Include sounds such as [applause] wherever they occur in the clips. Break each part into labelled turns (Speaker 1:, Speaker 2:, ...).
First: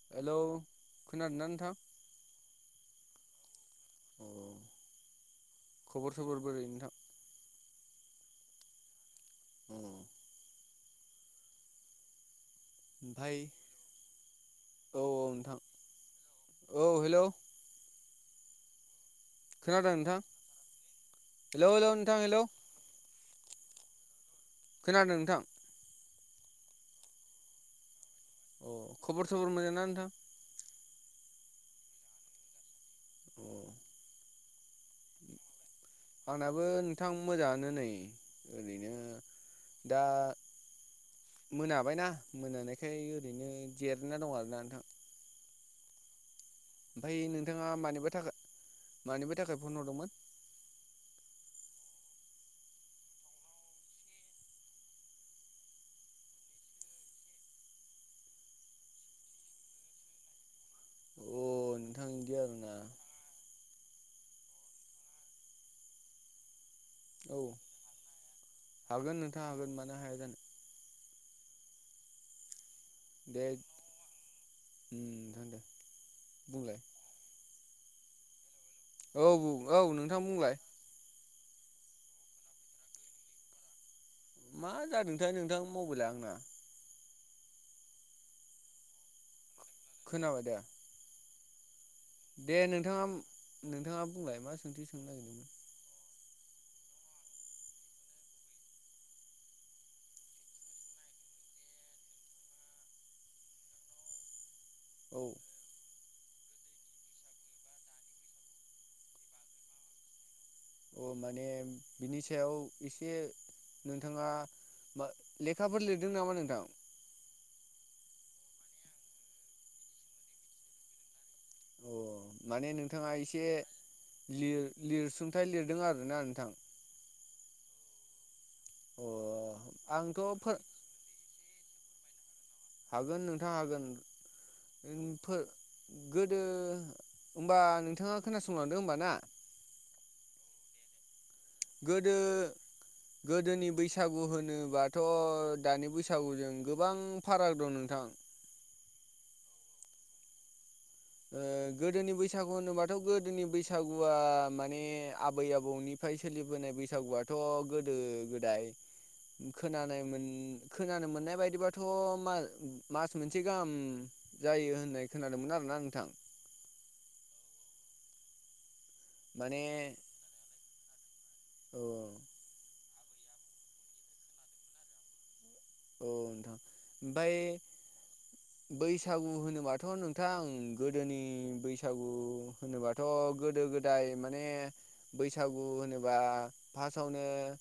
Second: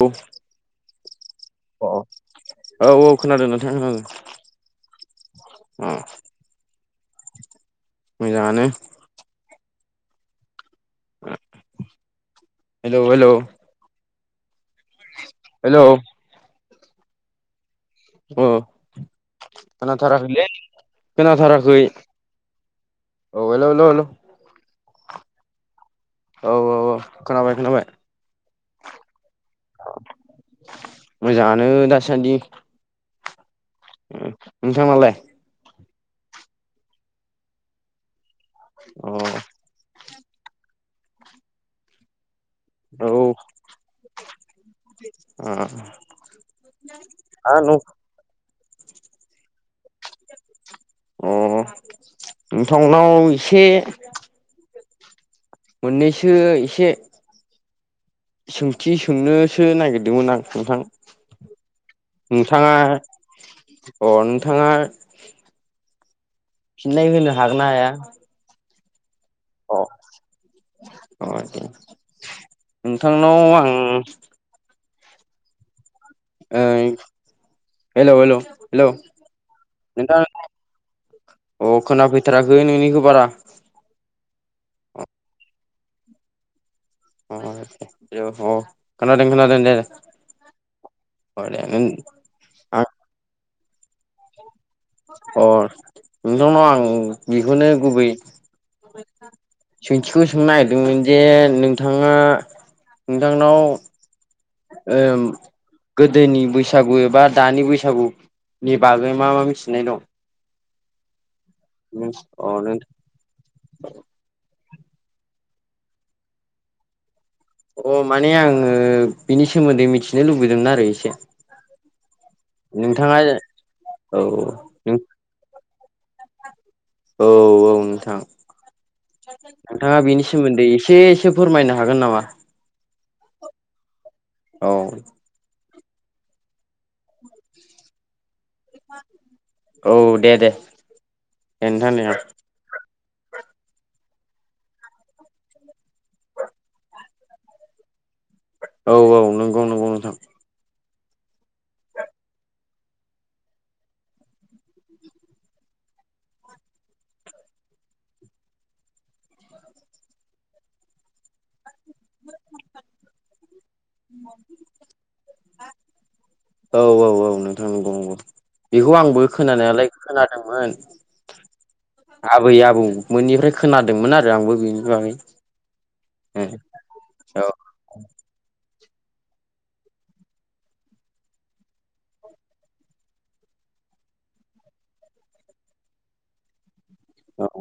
Speaker 1: अ
Speaker 2: हेल' खोनादों ना नोंथां?
Speaker 1: औ औ खोनादों नोंथां
Speaker 2: अ
Speaker 1: ओ।
Speaker 2: खबर सबर बोरै नोंथां
Speaker 1: मोजाङानो।
Speaker 2: [unintelligible]
Speaker 1: हेल' हेल'।
Speaker 2: ओमफाय औ औ नोंथां औ हेल'।
Speaker 1: अ।
Speaker 2: नोंथां
Speaker 1: खोनथाराखैलै
Speaker 2: हेलौ
Speaker 1: खोनथाराखै।
Speaker 2: हेलौ नोंथां हेलौ
Speaker 1: औे हेल हेल'।
Speaker 2: खोनादों नोंथां?
Speaker 1: औ औ खोनाबाय खोनाबाय।
Speaker 2: अ खबर सबर मोजां ना नोंथां?
Speaker 1: मोजाङानो दासान्दि।
Speaker 2: अ
Speaker 1: नोंथां नालाय?
Speaker 2: आंनाबो नोंथां मोजाङानो नै ओरैनो
Speaker 1: अ
Speaker 2: दा मोनाबायना मोनानायखाय
Speaker 1: औ
Speaker 2: ओरैनो जिरायना दं आरोना नोंथां।
Speaker 1: [inaudible]
Speaker 2: ओमफ्राय नोंथाङा
Speaker 1: न
Speaker 2: मानिबा थाखाय मानिबा थाखाय फन हरदोंमोन?
Speaker 1: अ नोंथांनाव एसे मोननैसो इसे सोंथि सोंनोसो नागिरदोंमोन आं नोंथां।
Speaker 2: अ नोंथां इदि आरोना
Speaker 1: नोंथाङा अ नोंथाङा फिननाय होनो
Speaker 2: औ
Speaker 1: हागोना हाया?
Speaker 2: हागोन नोंथां
Speaker 1: अ
Speaker 2: हागोन मानो हाया जानो।
Speaker 1: अ दे
Speaker 2: दे
Speaker 1: नोंथांनाव आं
Speaker 2: उम नोंथां दे। बुंलाय
Speaker 1: ओं हेल' हेल'।
Speaker 2: औ बुं, औ नोंथां बुंलाय।
Speaker 1: अ खोनाफैथाराखै नोंनिखौ बारा।
Speaker 2: मा जादोंथाय नोंथां मबाइला आंना।
Speaker 1: अ अ हेलौ अ खोनादों खोनादों दे
Speaker 2: खोनाबाय दे
Speaker 1: अ दे ओं
Speaker 2: दे नोंथाङा नोंथाङा बुंलाय मा सोंथि सोंनो नागिरदोंमोन
Speaker 1: अ नोंथांनाव आं बिखौनो गुबै सोंथिखौ सोंनो नागिरदोंमोन जे नोंथाङा नोंथांनाव ओ
Speaker 2: औ
Speaker 1: गोदोनि बैसागु एबा दानि बैसागुनि बागै मा मा मिथिनाय दं
Speaker 2: अ माने बिनि
Speaker 1: अ
Speaker 2: सायाव
Speaker 1: नों
Speaker 2: एसे नोंथाङा लेखाफोर लिरदों नामा नोंथां?
Speaker 1: अ माने आङो बिनि सोमोन्दै मिथिनो लुबैदोंमोन आरो एसे
Speaker 2: अ माने नोंथाङा एसे
Speaker 1: औ
Speaker 2: लिर लिरसुंथाइ लिरदों आरो मोना नोंथां
Speaker 1: औ औ नोंथां
Speaker 2: अ
Speaker 1: नोंथाङा
Speaker 2: आंथ'
Speaker 1: बेनि
Speaker 2: फोर
Speaker 1: सोमोन्दै एसे एसे फोरमायनो हागोन नामा
Speaker 2: हागोन नोंथां हागोन
Speaker 1: औ
Speaker 2: गोदो होमबा नोंथाङा खोनासंलांदो होमबा ना
Speaker 1: औ दे दे नोंथां दे
Speaker 2: गोदो गोदोनि बैसागु होनोबाथ' दानि बैसागुजों गोबां फाराग दं नोंथां
Speaker 1: औ औ नंगौ नंगौ नोंथां
Speaker 2: ओ
Speaker 1: [inaudible]
Speaker 2: गोदोनि बैसागु होनोबाथ' गोदोनि बैसागुआ माने आबै आबौनिफ्राय सोलिबोनाय बैसागुआथ' गोदो गोदाय खोनानाय मोन खोनानो मोननाय बायदिबाथ' म मास मोनसे गाहाम जायो होननाय खोनादोंमोन आरोना नोंथां
Speaker 1: औ औ औ नोंथां नंगौ नंगौ बेखौ आंबो
Speaker 2: माने
Speaker 1: खोनानायालाय खोनादोंमोन
Speaker 2: औ
Speaker 1: आबै आबौमोननिफ्राय खोनादोंमोन आरो आंबो बेनि बागै
Speaker 2: औ नोंथां
Speaker 1: औ
Speaker 2: ओमफाय बैसागु होनोबाथ' नोंथां गोदोनि बैसागु होनोबाथ' गोदो गोदाय माने बैसागु होनोबा फासआवनो
Speaker 1: औ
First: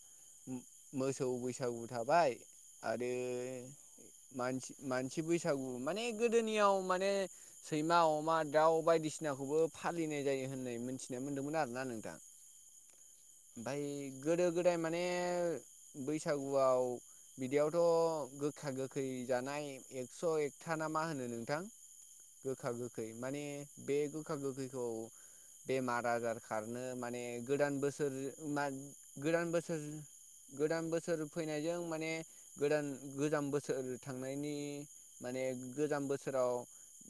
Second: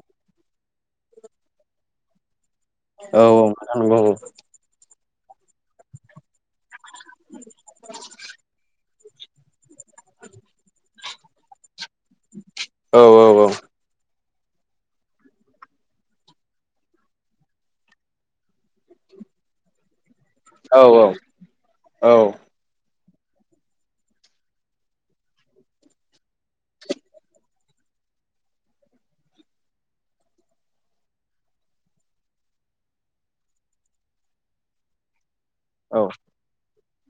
Speaker 2: मोसौ बैसागु थाबाय आरो
Speaker 1: औ नोंथां नंगौ
Speaker 2: मानसि मान सि बैसागु माने गोदोनियाव माने सैमा अमा दाउ बायदिसिनाखौबो फालिनाय जायो होननाय मिथिनाय मोन्दोंमोन आरोना नोंथां
Speaker 1: औ औ औ
Speaker 2: ओमफ्राय गोदो गोदाय माने बैसागुआव बिदियावथ' गोखा गोखै जानाय एक्स एकथा
Speaker 1: औ
Speaker 2: ना मा होनो नोंथां
Speaker 1: औ
Speaker 2: गोखा गोख गोखै माने बे गोखा गोखैखौ बेमार आजार खारनो माने गोदान बोसोर मा गोदान बोसोर गोदान बोसोर फैनायजों माने गोदान गोजाम बोसोर थांनायनि माने
Speaker 1: औ
Speaker 2: गोजाम बोसोराव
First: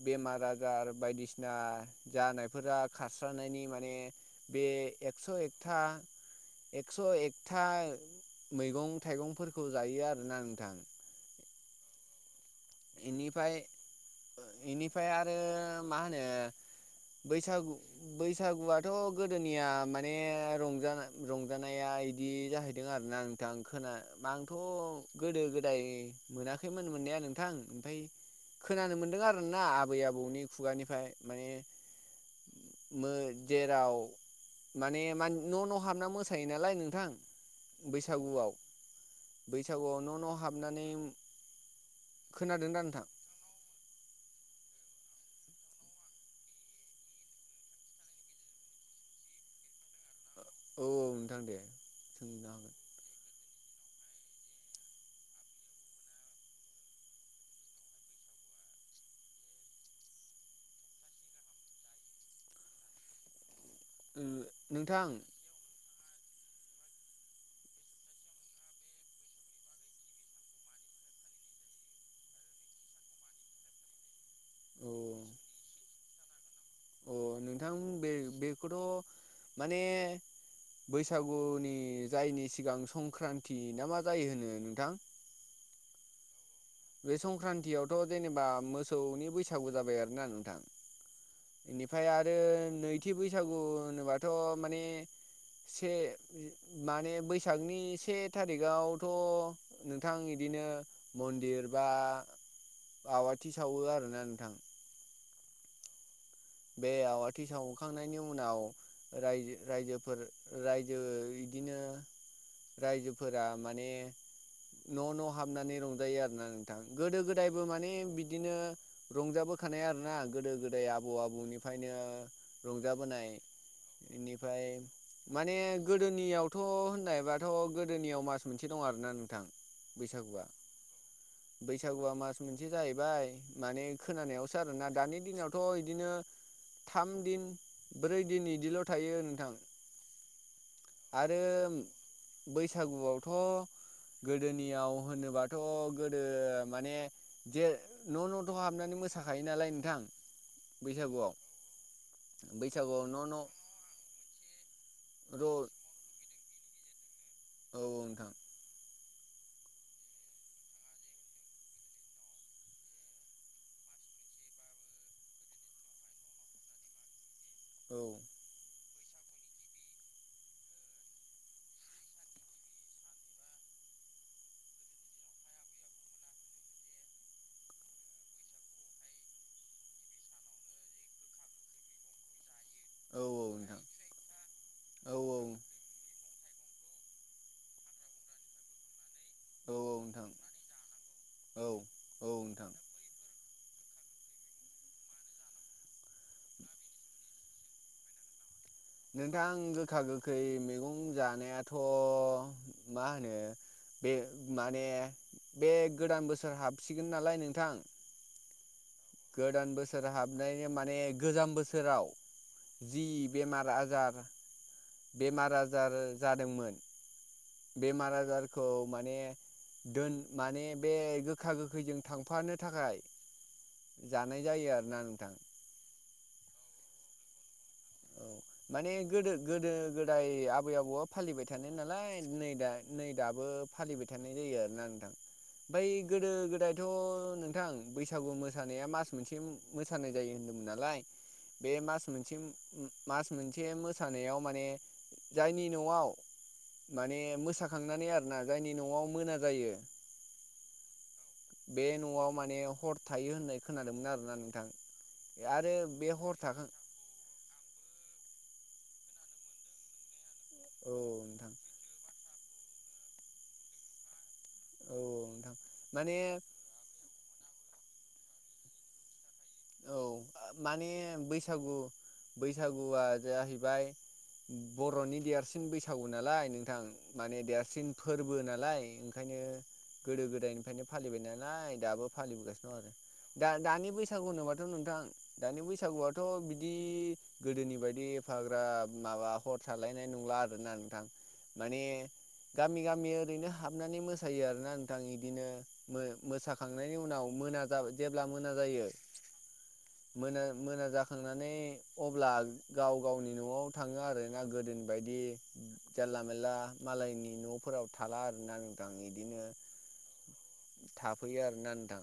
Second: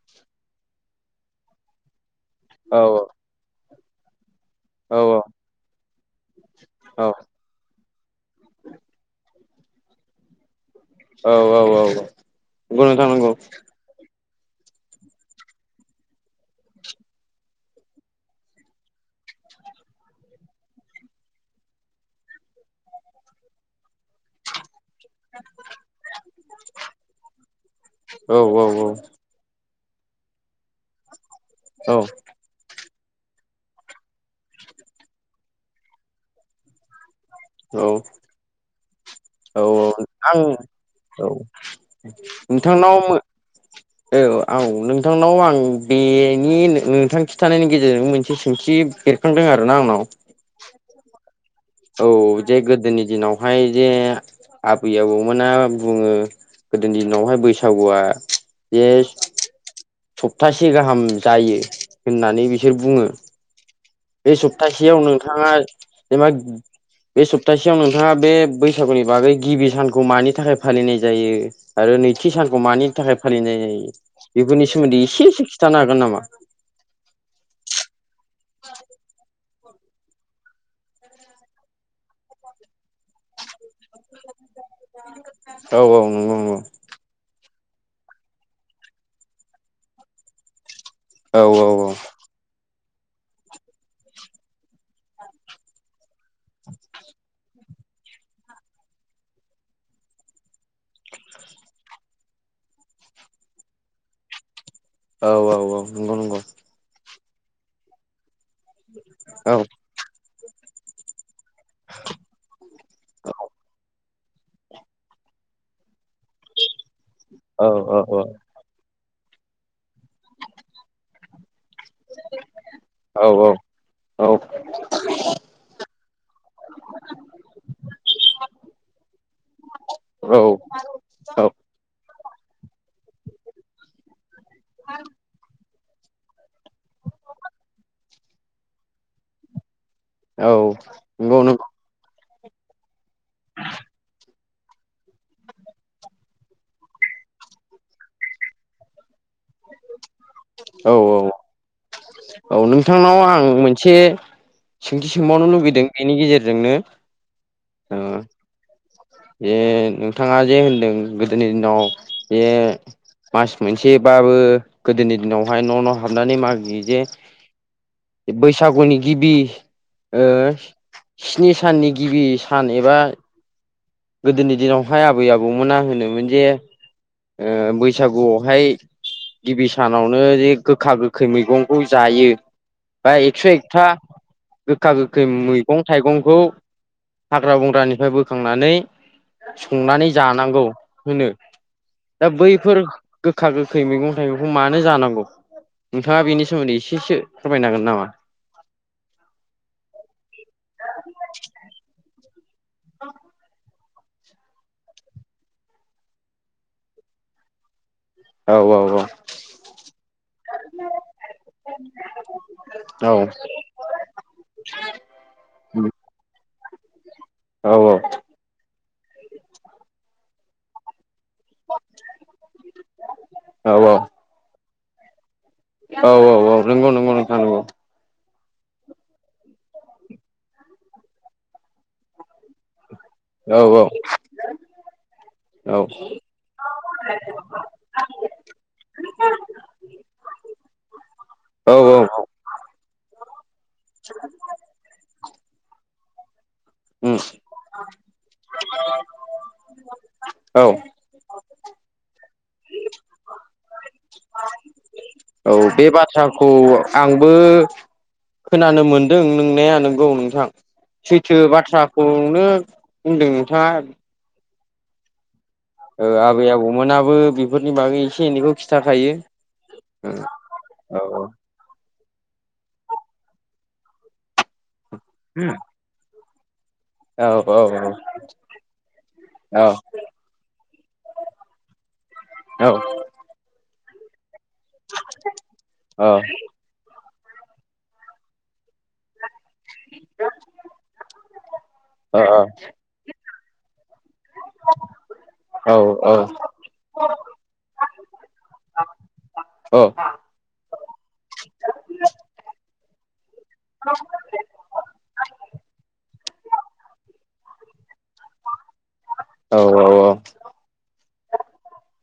Speaker 2: बेमार आजार बायदिसिना जानायफोरा खारस्रानायनि माने बे
Speaker 1: औ
Speaker 2: एक्स' ए कथा एकस'
Speaker 1: औ
Speaker 2: एकथा मैगं थाइगं थायगंफोर खौ जायो आरोना नोंथां
Speaker 1: औ औ औ औ नंगौ नोंथां नंगौ
Speaker 2: ओ एनिफाय आरो मा होनो बैसागु बैसागुआथ' गोदोनिया माने रंजानाय रंजानाया इदि जाहैदों आरोना नोंथां खोना आंथ' गोदो गोदाय मोनाखैमोन मोननाया नोंथां ओमफाय
Speaker 1: औ औ
Speaker 2: खोनानो मोनदों आरो ना ना आबै आबौनि खुगानिफाय माने
Speaker 1: औ
Speaker 2: जेराव माने न' न' हाबना मोसायो नालाय नोंथां बैसागुआव
Speaker 1: औ
Speaker 2: बैसागुआव
Speaker 1: औ
Speaker 2: न' न'
Speaker 1: आं
Speaker 2: हाबनानै
Speaker 1: औ
Speaker 2: खोनादों दा
Speaker 1: नोंथांनाव
Speaker 2: नोंथां
Speaker 1: औ औ नोंथांनाव आं बेनि नोंथां खि थानायनि गेजेरजों मोनसे सोंथि बेरखांदों आरोोना आंनाव
Speaker 2: औ औ नोंथां दे
Speaker 1: औ
Speaker 2: सोंनो
Speaker 1: जे
Speaker 2: हागोन
Speaker 1: गोदोनि दिनावहाय जे आबै आबौमोना बुङो गोदोनि दिनावहाय बैसागुआ एस सप्तासे गाहाम जायो होननानै बिसोर बुङो
Speaker 2: ओ
Speaker 1: बे सप्तासेयाव
Speaker 2: नोंथां
Speaker 1: नोंथाङा जेनबा बे सप्तासेयाव नोंथाङा बे बैसागुनि बागै गिबि सानखौ मानि थाखाय फालिनाय जायो आरो नैथि सानखौ मानि थाखाय फालिनाय जायो बेफोरनि
Speaker 2: औ
Speaker 1: सोमोन्दै
Speaker 2: औ
Speaker 1: एसे एसे खिन्थानो हागोन नामा
Speaker 2: अ नोंथां बे बेखौथ माने बैसागुनि जायनि सिगां संक्रान्ति ना मा जायो होनो नोंथां
Speaker 1: औ औ नंगौ नंगौ
Speaker 2: गिबियावथ जेनेबा मोसौनि बैसागु जाबाय आरोना नोंथां
Speaker 1: औ
Speaker 2: बेनिफ्राय आरो नैथि बैसागु होनोबाथ माने से माने बैसागनि से थारिखावथनोंथां इदि बिदिनो मन्दिर बा आवाथि सावो आरोना नोंथां
Speaker 1: औ औ औ नंगौ नंगौ
Speaker 2: बे आवाथि सावखांनायनि उ उनाव
Speaker 1: औ
Speaker 2: रायजोफोर रायजो बिदिनो रायजोफोरा माने न न हाबनानै रंजायो आरोना नोंथां गोदो गोदायबो
Speaker 1: औ
Speaker 2: माने
Speaker 1: औ
Speaker 2: बिदिनो रंजाबोखानाय आरोना गोदो गोदाय आबौ आबौनिफ्रायनो
Speaker 1: औ
Speaker 2: रंजाबोनाय
Speaker 1: औ
Speaker 2: बेनिफ्राय माने गोदोनियावथ होननाय बाथ गोदोनियाव मास मोनसे दं दं आरोना नोंथां बैसागु आ बैसागुआ मास बिदि जाहैबाय माने खोनानायावसो आरोना दानि दिनावथ बिदिनो थाम दिन ब्रै दिन इदिल थायो नोंथां
Speaker 1: औ नंगौ
Speaker 2: आरो
Speaker 1: नो
Speaker 2: बैसागुआवथ गोदोनियाव होनोबाथ गोदो माने जे न न थ हाबनानै मोसाखा खायो नालाय नोंथां
Speaker 1: औ
Speaker 2: बैसागुआव
Speaker 1: औ
Speaker 2: बैसागुआव
Speaker 1: नोंथांनाव
Speaker 2: न' न'
Speaker 1: आं मोनसे सोंथि
Speaker 2: र'
Speaker 1: सोंबावनो लुुबैदों बेनि गेजेर जोंनो
Speaker 2: औ
Speaker 1: ओ
Speaker 2: नोंथां
Speaker 1: जे नोंथाङा जे होनदों गोदोनि दिनाव बे मास मोनसेबा बो गोदोनि दिनावहाय न न हाबनानै मागियो
Speaker 2: औ
Speaker 1: जे बैसागुनि गिबि ओ स्नि साननि गिबि सान एबा गोदोनि दिनावहाय आबै आबौमोन आ होनोमोन जे ओ बैसागुआवहाय गिबि सानावनो बजे गोखा गोखै मैगंखौ जायो बा
Speaker 2: औ
Speaker 1: एकस
Speaker 2: नोंथां
Speaker 1: एकथा गोखा
Speaker 2: औ
Speaker 1: गोखै
Speaker 2: औ
Speaker 1: मैगं थाइगंखौ हाग्रा बंग्रानिफ्राय बोखांनानै
Speaker 2: औ
Speaker 1: संनानै
Speaker 2: नोंथां
Speaker 1: जानांगौ होनो
Speaker 2: औ औ
Speaker 1: दा
Speaker 2: नोंथां
Speaker 1: बैफोर गो गोखा गोखै मैगं थाइगंखौ मानो जानांगौ नोंथाङा बेनि सोमोन्दै एसेसो फोरमायन हांगोन नामा
Speaker 2: नोंथां गोखा गोखै मैगं जानायाथ मा होनो बे माने बे गोदान बोसोर हाबसिगोन नालाय नोंथां
Speaker 1: औ औ औ।
Speaker 2: गोदान बोसोर हाबनायनि माने गोजाम बोसोराव जि
Speaker 1: औ
Speaker 2: बेमार आजार बेमार आजार जादोंमोन
Speaker 1: औ
Speaker 2: बेमार आजारखौ माने दोन माने बे गो गोखा गोखैजों थांफानो थाखाय जानाय जायो आरोना नोंथां।
Speaker 1: औ औ औ नंगौ नंगौ नोंथां नंगौ।
Speaker 2: औ माने गोदो गोदो गोदाय आबै आबौआ फालिबाय थानाय नालाय नै दा नै दाबो
Speaker 1: औ
Speaker 2: फालिबाय थानाय जायो आरोना नोंथां।
Speaker 1: औ
Speaker 2: ओमफ्राय गोदो गोदायथ' नोंथां बैसागु मोसानाया मास मोनसे मोसानाय जायो होनदों। नालाय बे
Speaker 1: औ औ
Speaker 2: मास मोनसे मास मोनसे मोसानायाव माने जायनि न'आव
Speaker 1: उम
Speaker 2: माने मोसाखांनानै आरोना जायनि न'आव मोना जायो
Speaker 1: औ
Speaker 2: बे न'आव माने हर थायो होननाय खोनादोंमोन आरोना नोंथां।
Speaker 1: औ
Speaker 2: आरो
Speaker 1: बे
Speaker 2: हर
Speaker 1: बाथ्राखौ
Speaker 2: थाखां
Speaker 1: आंबो खोनानो मोनदों नोंनाया नंगौ नोंथां
Speaker 2: औ
Speaker 1: सैथो
Speaker 2: नोंथां
Speaker 1: बाथ्राखौ नो बुंदों नोंथां आ।
Speaker 2: औ नोंथां। माने
Speaker 1: आबै आबौमोनाबो बेफोरनि बागै एसे एनैखौ खिन्थाखायो।
Speaker 2: औ माने
Speaker 1: औ
Speaker 2: बैसागु बैसागुआ जाहैबाय बर'नि देरसिन बैसागु नालाय नों नोंथां
Speaker 1: औ
Speaker 2: माने
Speaker 1: औ
Speaker 2: देरसिन
Speaker 1: औ
Speaker 2: फोरबो नालाय ओंखायनो
Speaker 1: औ
Speaker 2: गोदो गोदायनिफ्रायनो फालिबाय नालाय दाबो फालिबोगासिनो
Speaker 1: औ
Speaker 2: दं आरो दा दानि बैसागु बैसागु होनोबाथ' नोंथां दानि
Speaker 1: औ
Speaker 2: बैसागुआथ' बिदि गोदोनि बायदि एफाग्रा माबा हर थालायनाय नंला आरोना नोंथां। माने
Speaker 1: औ
Speaker 2: गामि गामि ओरैनो हाबनानै मोसायो। मोसायो आरोना नोंथां बिदिनो
Speaker 1: औ
Speaker 2: मोसाखांनायनि उनाव मोना जेब्ला मोना जायो
Speaker 1: औ।
Speaker 2: मोना मोना जाखांनानै अब्ला गाव गावनि न'आव थाङो आरो ना गोदोनि बायदि जानला मोनला मालायनि न'फोराव थाला आरोना नोंथां। इदिनो
Speaker 1: औ औ औ।
Speaker 2: थाफैयो आरोना नोंथां।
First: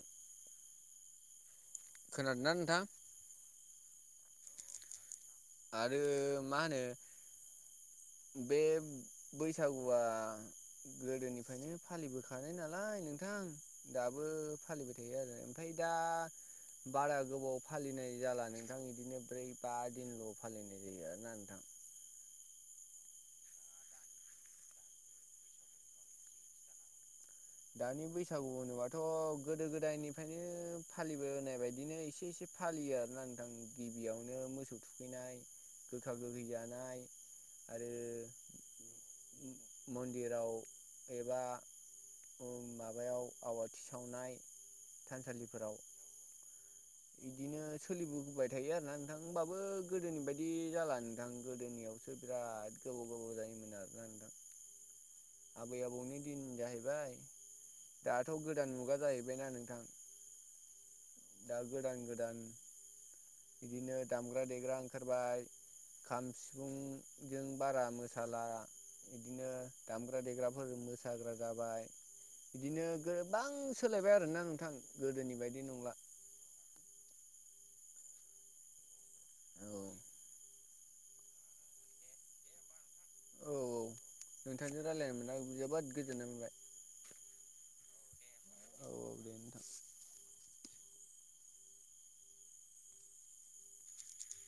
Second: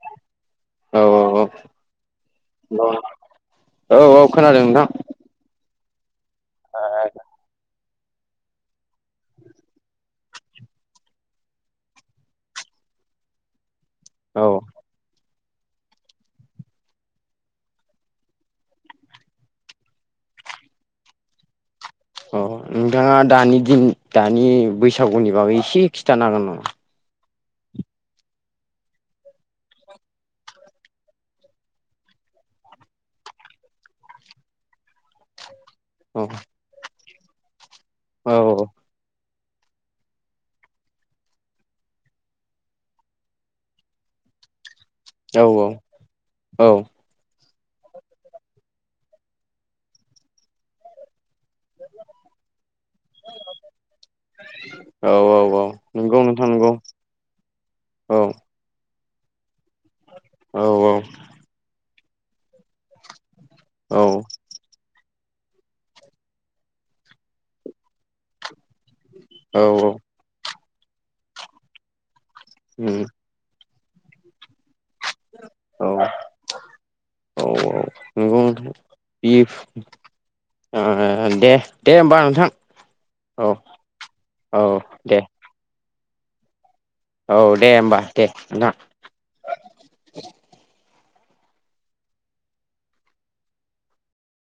Speaker 1: औ
Speaker 2: खोनादोंना नोंथां
Speaker 1: औ औ औ औ खोनादों नोंथां।
Speaker 2: आरो मा होनो बे बैसागुआ गोदोनिफ्रायनो फालिबोखानाय नालाय नोंथां दाबो
Speaker 1: औ
Speaker 2: फालिबाय थायो आरो ओमफ्राय दा बारा गोबाव फालिनाय जाला नोंथां बिदिनो ब्रै बा दिनल' फालिनाय जायो आरोना नोंथां।
Speaker 1: औ नोंथाङा दानि दानि बैसागुनि बागै एसे खिथानो हागोन नामा?
Speaker 2: दानि बैसागु होनोबथ' गोदो गोदायनिफ्रायनो फालिबोनाय बायदिनो एसे एसे फालियो आरो ना नोंथां गिबियावनो मोसौ थुखैनाय गोखा गोखै जानाय आरो
Speaker 1: औ।
Speaker 2: मन्दिराव एबा माबायाव आवाथि सावनाय
Speaker 1: औ
Speaker 2: थानसालिफोराव।
Speaker 1: औ।
Speaker 2: बिदिनो सोलिबोबोबाय थायो आरोना नोंथां होमबाबो गोदोनि बायदि जाला नोंथां गोदोनियावसो बिराद- गोबाव गोबाव जायोमोन आरोना नोंथां
Speaker 1: [unintelligible] औ
Speaker 2: आबै आबौनि
Speaker 1: नंगौ
Speaker 2: दिन
Speaker 1: नोंथां नंगौ
Speaker 2: जाहैबाय
Speaker 1: औ
Speaker 2: दाथ' गोदान मुगा जाहैबायना नोंथां।
Speaker 1: औ औ।
Speaker 2: दा गोदान गोदान बिदिनो
Speaker 1: औ
Speaker 2: दामग्रा देग्रा ओं ओंखारबाय खाम सिफुंजों बारा मोसाला बिदिनो
Speaker 1: औ औ
Speaker 2: दामग्रा देग्राफोर मोसाग्रा जाबाय बिदिनो
Speaker 1: उम
Speaker 2: गोबां सोलायबाय आरोना नोंथां गोदोनि बायदि नंला
Speaker 1: औ औ नंगौ नोंथां
Speaker 2: औ
Speaker 1: [unintelligible] ओ दे दे होमबा नोंथां
Speaker 2: औ औ
Speaker 1: औ
Speaker 2: नोंथांजों रायलायनो
Speaker 1: दे
Speaker 2: मोननानै जोबोद गोजोननाय मोनबाय
Speaker 1: औ दे होमबा दे ना
Speaker 2: औ औ दे नोंथां